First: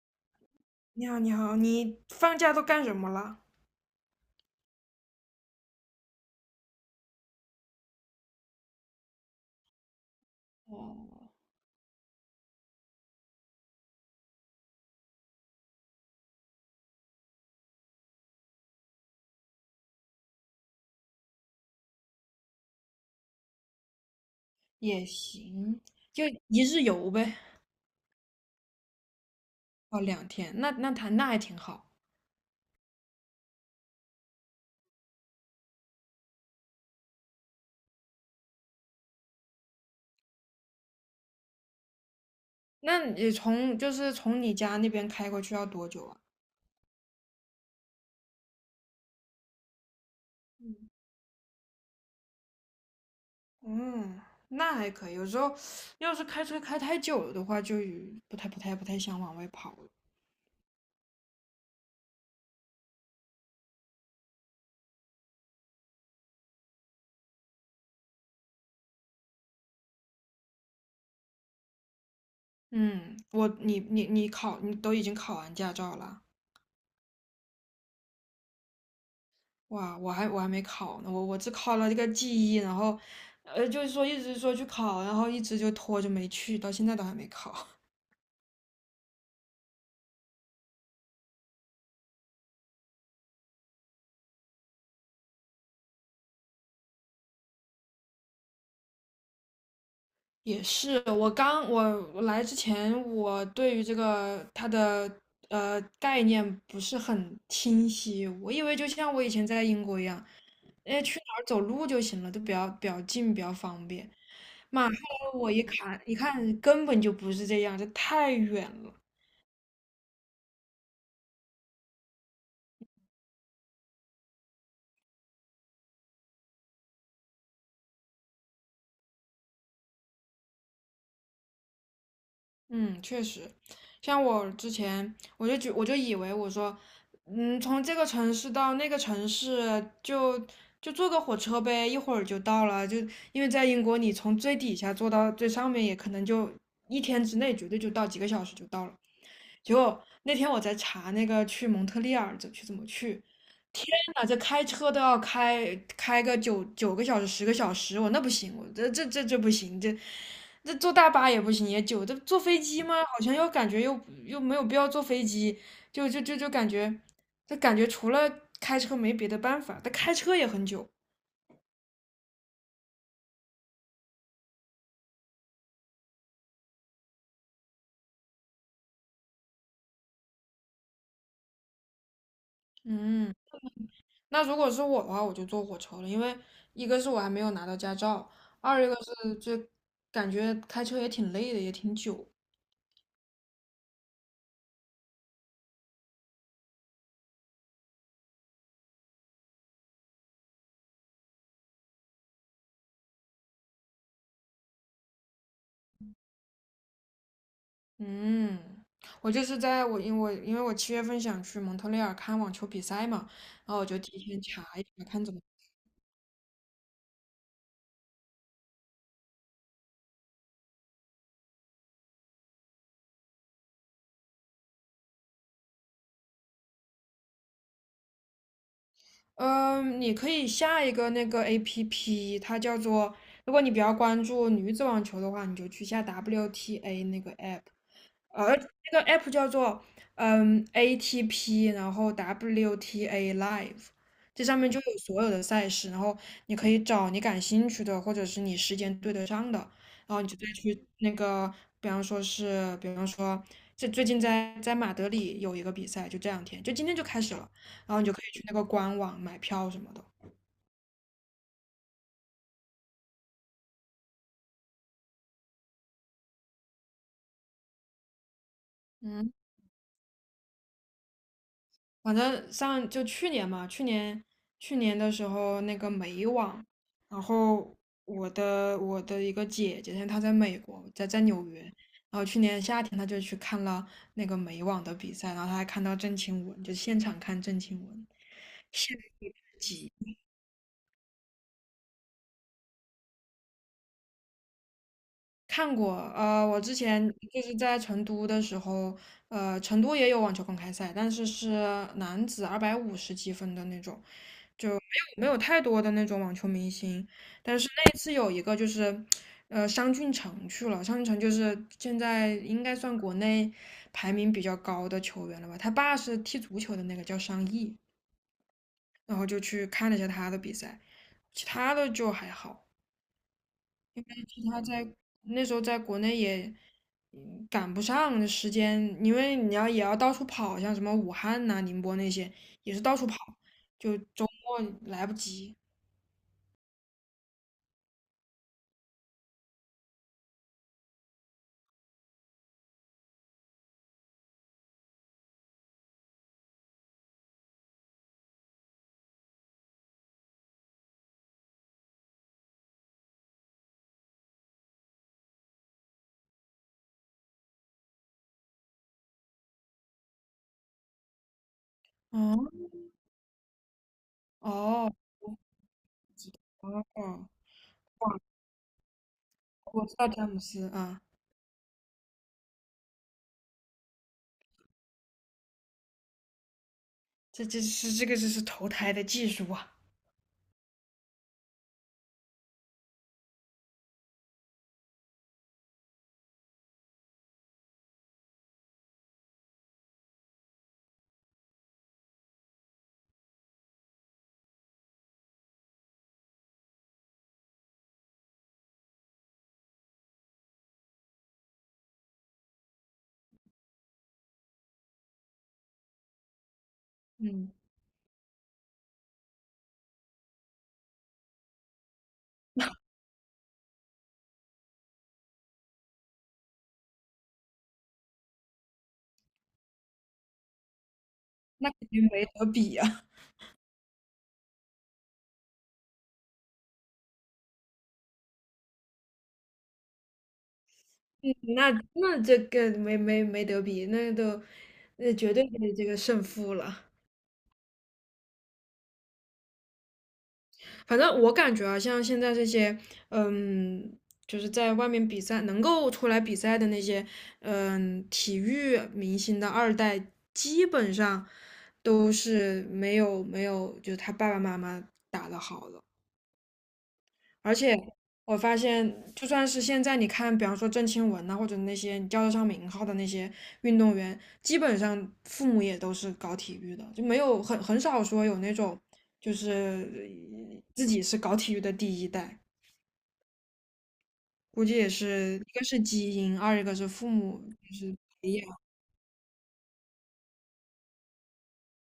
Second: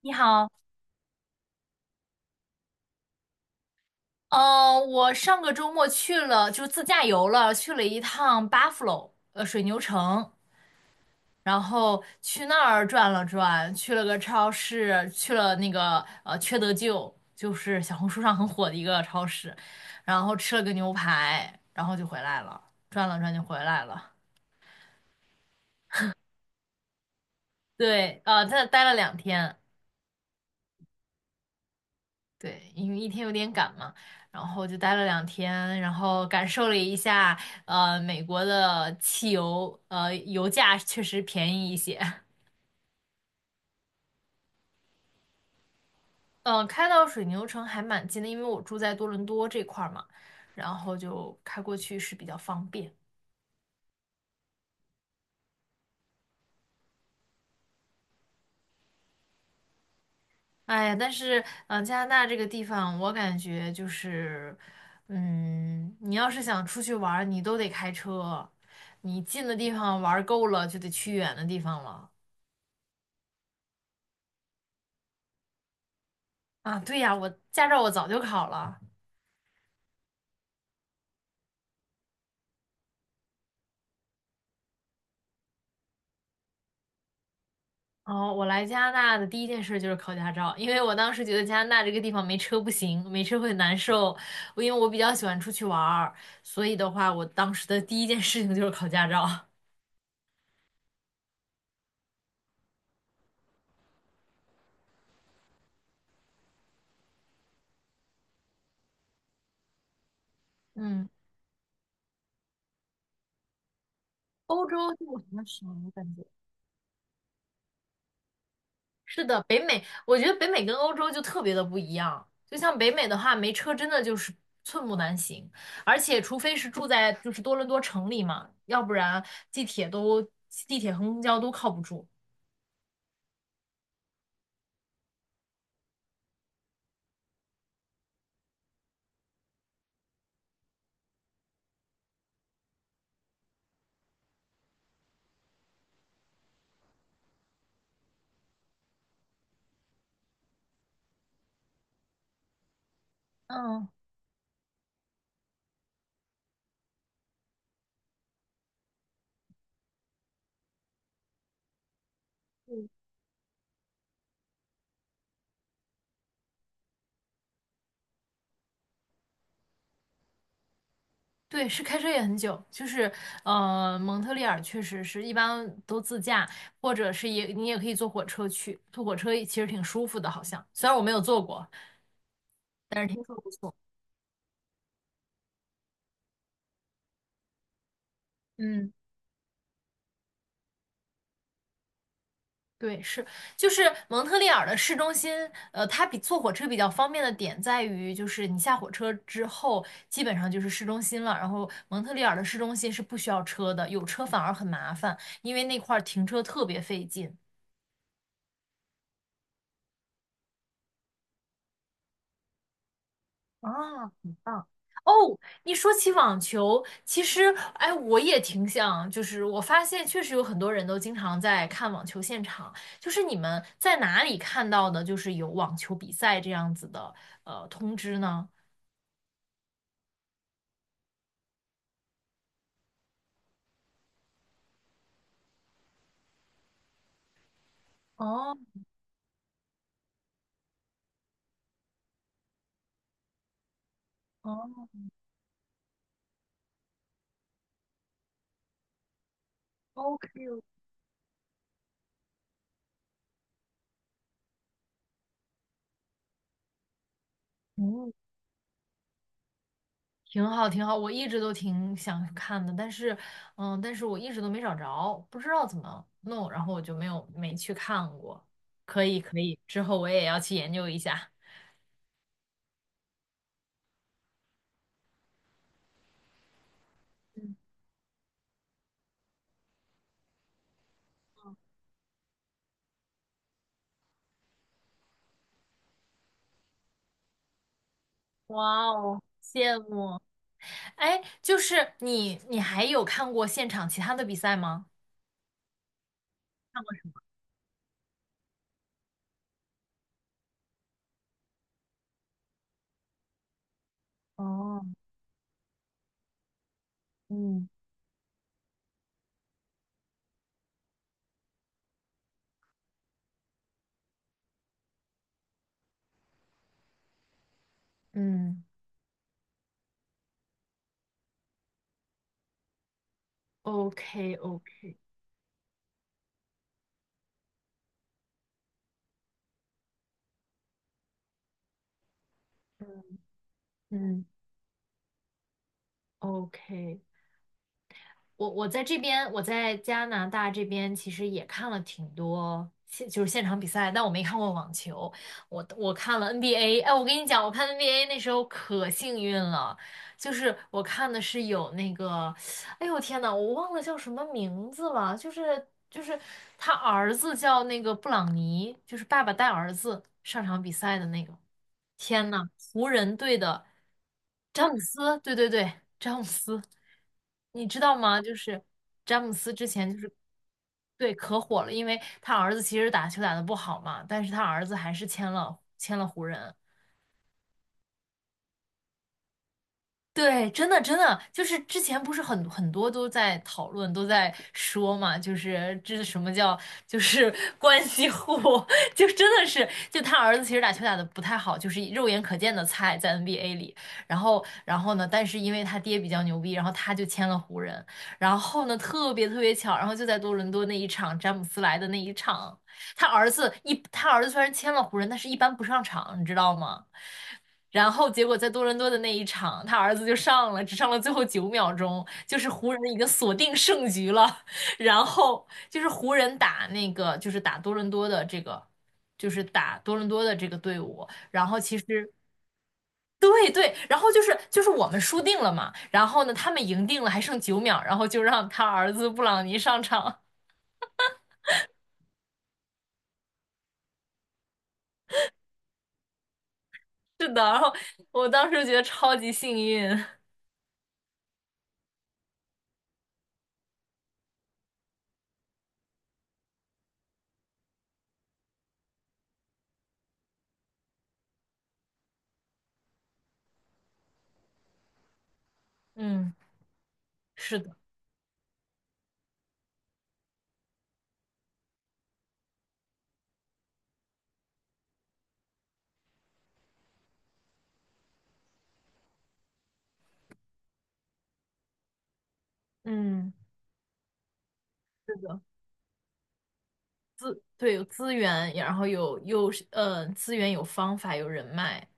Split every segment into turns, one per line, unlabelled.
你好。
你好，你好，你放假都干什么了？
我上个周末去了，就自驾游了，去了一趟 Buffalo，水牛城。
哦，
然后去那儿转了转，去了个超市，去了那个缺德舅，就是小红书上很火的一个超市，然后吃了个牛排，然后就回来了，转了转就回来了。
也行，就一日游呗。
对，在那待了两天。
哦，两天，那他那还挺好。
对，因为1天有点赶嘛，然后就待了两天，然后感受了一下。美国的汽油，油价确实便宜一些。
那你从就是从你家那边开过去要多久啊？
嗯、开到水牛城还蛮近的，因为我住在多伦多这块儿嘛，然
嗯，
后就开过去是比较方便。
嗯，那还可以。有时候要是开车开太久了的话，就不太想往外跑了。
哎呀，但是，加拿大这个地方，我感觉就是，你要是想出去玩儿，你都得开车，你近的地方玩儿够了，就得去远的地方了。
嗯，我你你你考你都已经考完驾照了。
啊，对呀，我驾照我早就考了。
哇，我还没考呢，我只考了这个记忆，然后，就是说一直说去考，然后一直就拖着没去，到现在都还没考。
哦，我来加拿大的第一件事就是考驾照，因为我当时觉得加拿大这个地方没车不行，没车会难受。因为我比较喜欢出去玩儿，所以的话，我当时的第一件事情就是考驾照。
也是，我来之前，我对于这个它的概念不是很清晰，我以为就像我以前在英国一样，哎，
嗯，
去哪儿走路就行了，都比较近，比较方便。
欧洲
妈，后来
就很
我一
少，我
看
感
一
觉。
看，根本就不是这样，这太远了。
是的，北美，我觉得北美跟欧洲就特别的不一样。就像北美的话，没车真的就是寸步难行，而且除非是住在就是多伦多城里嘛，要不然地铁都地铁和公交都靠不住。
嗯，确实，像我之前，我就以为我说，嗯，从这个城市到那个城市就坐个火车呗，一会儿就到了。就因为在英国，你从最底下坐到最上面，也可能就一天之内绝对就到，几个小时就到了。结果那天我在查那个去蒙特利尔怎么去，
嗯，
啊，这开车都要开个九个小时、10个小时，我那不行，我这不行，这坐大巴也不行，也久。这坐飞机
嗯，
吗？好像又感觉又没有必要坐飞机，就感觉，就感觉除了开车没别的办法。但开车也很久。
对，是开车也很久，就是蒙特利尔确实是一般都自驾，或者是你也可以坐火车去，坐火车其实挺舒服的，好像虽然我没有坐过，但是听说
嗯，
不错。
那如果是我的话，我就坐火车了，因为一个是我还没有拿到驾照，二一
嗯，
个是这感觉开车也挺累的，也挺久。
对，是，就是蒙特利尔的市中心，它比坐火车比较方便的点在于，就是你下火车之后，基本上就是市中心了。然后蒙特利尔的市中心是不需要车的，有车反而很麻烦，因为那块儿停车特别费劲。
嗯，我就是在我因为我因为我七月份想去蒙特利尔看网球比赛嘛，然
啊，
后我就提
很
前查
棒。
一查
哦，
看怎么。
你说起网球，其实，哎，我也挺想，就是我发现确实有很多人都经常在看网球现场。就是你们在哪里看到的，就是有网球比赛这样子的通知呢？
嗯，你可以下一个那个 APP，它叫做，如果你比较关注女子网球的话，你就去下 WTA 那个 app。而
哦
这个 app 叫做ATP，然后 WTA Live，这上面就
哦
有所有的赛事，然后你可以找你感兴趣的，或者是你时间对得上的，然后你就再
，OK，
去那个，比方说是，比方说这最近在马德里有一个比赛，就这两天，就今天就开始了，然后你
嗯，
就可以去那个官网买票什么的。
挺好，挺好，我一直都挺想看的。但是我一直都没找着，不知道怎么弄，然后我就没去看过。可以，
嗯。
可以，之后我也要去研究一下。
反正上就去年嘛，去年的时候那个美网，然后我的一个姐姐，她在美国，在纽约，然后去年夏天她就去看了那个美网的比赛，然后她还看到郑钦文，就现场看郑钦文，
哇
羡
哦，
慕至
羡
极
慕！哎，就是你还有看过现场其他的比赛吗？
看过，我之前就是在成都的时候，成都也有网球公开赛，但是是男子250积分的那种，
哦，
没有太多的那种网球明星，但
嗯
是那一次有一个就是，商俊成去了。商俊成就是现在应该算国内排名比较高的球员了吧？他爸是踢足球的那个叫商毅，
嗯
然后就去看了一下他的比赛，其他的就还好。
，OK
其他在
OK，
那时候在国内也赶不上时间，因为你要也要到处跑，像什么武汉呐、宁波那些也是到
嗯
处跑，就
嗯
周末来不及。
，OK。我在这边，我在加拿大这边其实也看了挺多现就是现场比赛，但我没看过网球，我看了 NBA。哎，我跟你讲，我看 NBA 那时候可幸运了，就是我看的是有那个哎呦天呐，我忘了叫什么名字了，就是他儿子叫那个布朗尼，就是爸爸带儿子上场比赛的那个。天呐，
嗯，
湖人队的詹姆
哦。
斯，对对对，詹姆斯，
哦，
你知道
哦，
吗？就是詹姆斯之
我
前
知
就
道
是，
詹姆斯啊，
对，可火了，因为他儿子其实打球打得不好嘛，但是他儿子还是签了湖人。
这是这个就是投胎的技术啊，
对，真的真的，就是之前不是很多都在讨论，都在说嘛，就是这是什么叫 关系户，就真的是，就他儿子其实打球打的不太好，就是肉眼可见的菜在 NBA 里，然后呢，但是因为他爹比较牛逼，然后他就签了湖人，然后呢特别特别巧，然后就在多伦多那一场詹姆斯来的那一场，他儿子虽然签了湖人，但是一般不上场，你知道吗？
嗯，
然后结果在多伦多的那一场，他儿子就上了，只上了最后9秒钟，就是湖人已经锁定胜局了。然后就是湖人打那个，就是打多伦多的这个，就是打多伦多的这个队伍。然后
那
其实
肯定没得比啊，
对对，然后就是我们输定了嘛，然后呢他们赢定了，还剩九秒，然后就让他儿子布朗尼上场。
嗯，那这个没得比，那绝对的这个胜负了。
是的，然后我当时觉得超级幸运。
反正我感觉啊，像现在这些，嗯，就是在外面比赛能够出来比赛的那些，嗯，体育明星的二代，基本上都是没有，就是他爸爸妈妈打的好的。
嗯，
而
是的，
且我发现，就算是现在你看，比方说郑钦文呐、或者那些你叫得上名号的那些运动员，基本上父母也都是搞体育的，就没有很少说有那种就是自己是搞体育的第一代，
嗯，
估计也
是
是
的，
一个是基因，二一个是父母
对，
就
有
是
资
培
源，
养。
然后又是资源，有方法，有人脉，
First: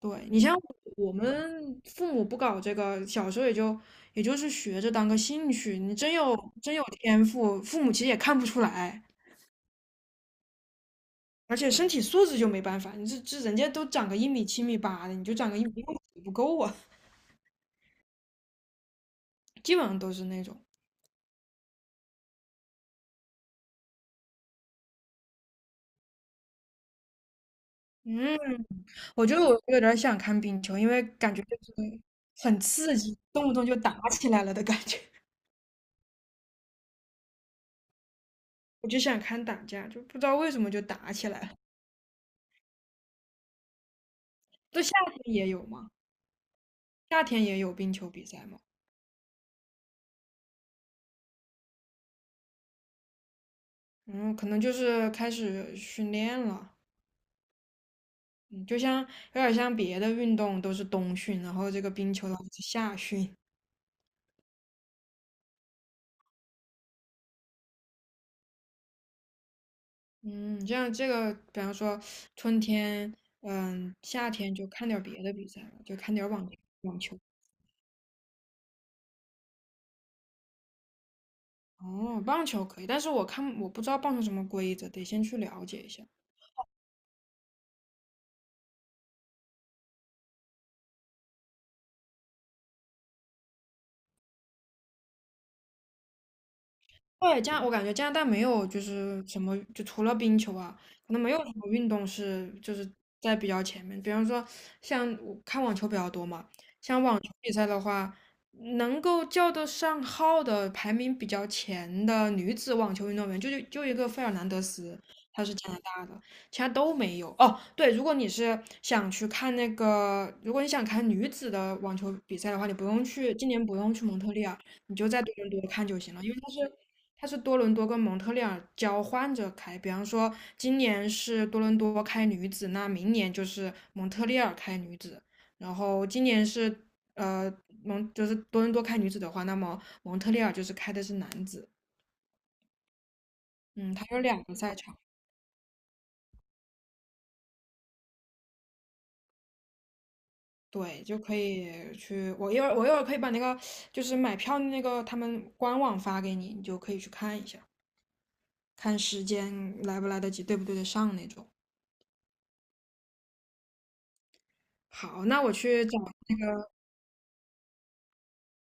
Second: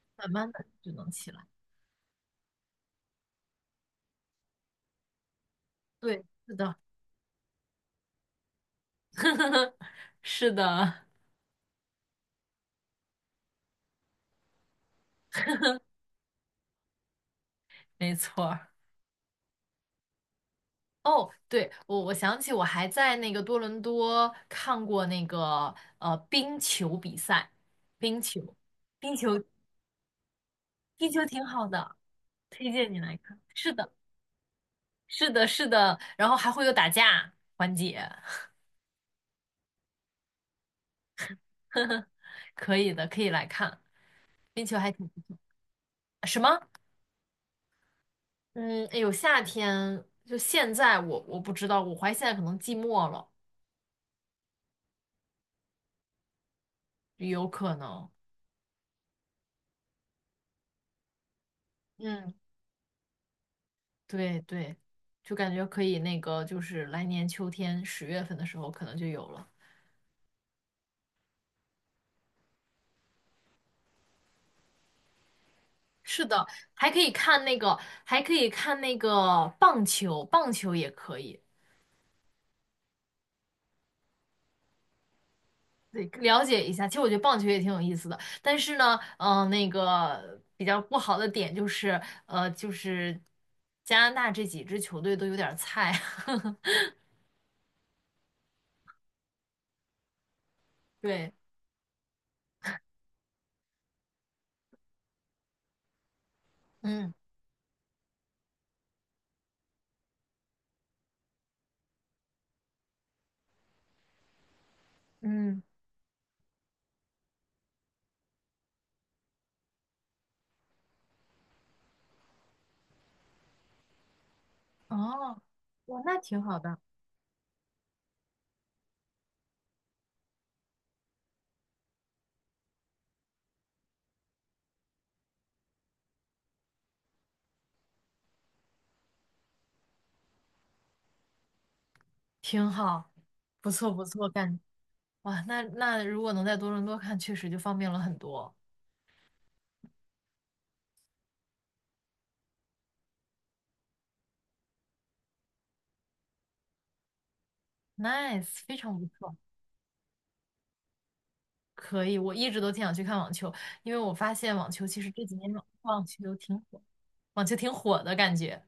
对
慢
你
慢
像
的就能
我
起来。
们父母不搞这个，小时候也就是学着当个兴趣，你真
对，
有
是
真
的，
有天赋，父母其实也看不出来。
是的，
而且身体素质就没办法，你这人家都长个一米七米八的，你就长个一米六不够啊，
没错儿。
基本上都是那种。
哦，对，我想起我还在那个多伦多看过那个冰球比赛，冰
嗯，
球，冰
我觉
球，
得我有点想看冰球，因为
冰球
感觉
挺
就
好的，
是很
推荐
刺
你来
激，
看。
动不动
是
就
的，
打起来了的感觉。
是的，是的，然后还会有打架环节，
我就想看打架，就不知道为什么就打起来了。
可以的，可以来看，冰球
这夏
还挺不
天
错。
也有吗？
什么？
夏天也有冰球比赛吗？
嗯，哎有夏天就现在我不知道，我怀疑现在可能季末了，
嗯，可能就是开始训练了。
有可能。
嗯，就像有点像别的运动都是冬训，然后这个冰球
嗯，
它是夏训。
对对，就感觉可以那个，就是来年秋天10月份的时候可能就有了。
嗯，这样这个，比方说春天，嗯，夏天就看点儿别的比赛了，就看
是
点儿
的，
网
还可
网
以
球。
看那个，还可以看那个棒球，棒球也可以，
哦，棒球可以，但是我看我不知道棒球什么规则，得先去了解一下。
对，了解一下。其实我觉得棒球也挺有意思的，但是呢，那个比较不好的点就是，呃，就是加拿大这几支球队都有点儿菜，
对，我感觉加拿大没有就是什么，就除了冰球啊，可能没
对。
有什么运动是就是在比较前面。比方说像我看网球比较多嘛，像
嗯
网球比赛的话，能够叫得上号的排名比较前的女子网球运动员，就一个费尔南德斯，她是
嗯，
加拿大的，其他都没有。哦，对，如果你是想去看那个，如果你想看女子的网球比赛的话，你不用去，今年不用去蒙特利尔。你就在多
哦，
伦多看就
哇，
行
那
了，因为
挺
它
好
是
的，
它是多伦多跟蒙特利尔交换着开，比方说今年是多伦多开女子，那明年就是蒙特利尔开女子，然后今年是呃就是多伦多开女子的话，那么蒙特利尔就是开的是男子，
挺好，不错
嗯，
不
它有
错，
两个赛场，
哇，那如果能在多伦多看，确实就方便了很多
对，就可以去我一会儿我一会儿可以把那个就是买票那个他们官网发给你，你就可以去看一下，
，nice，非常
看
不
时
错，
间来不来得及，对不对得上那种。
可以，我一直都挺想去看网球，因为我发现网球其实这
好，
几
那我
年网
去找。
网球挺火，网球挺火的感觉。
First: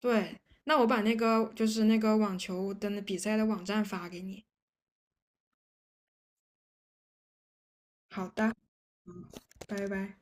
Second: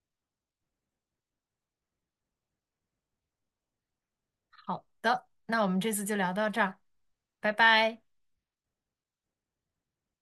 对，那我把那个就是那个网球的那比赛的网站发给你。
好的，那我们这次就聊到这儿，拜拜。
好的，嗯拜拜。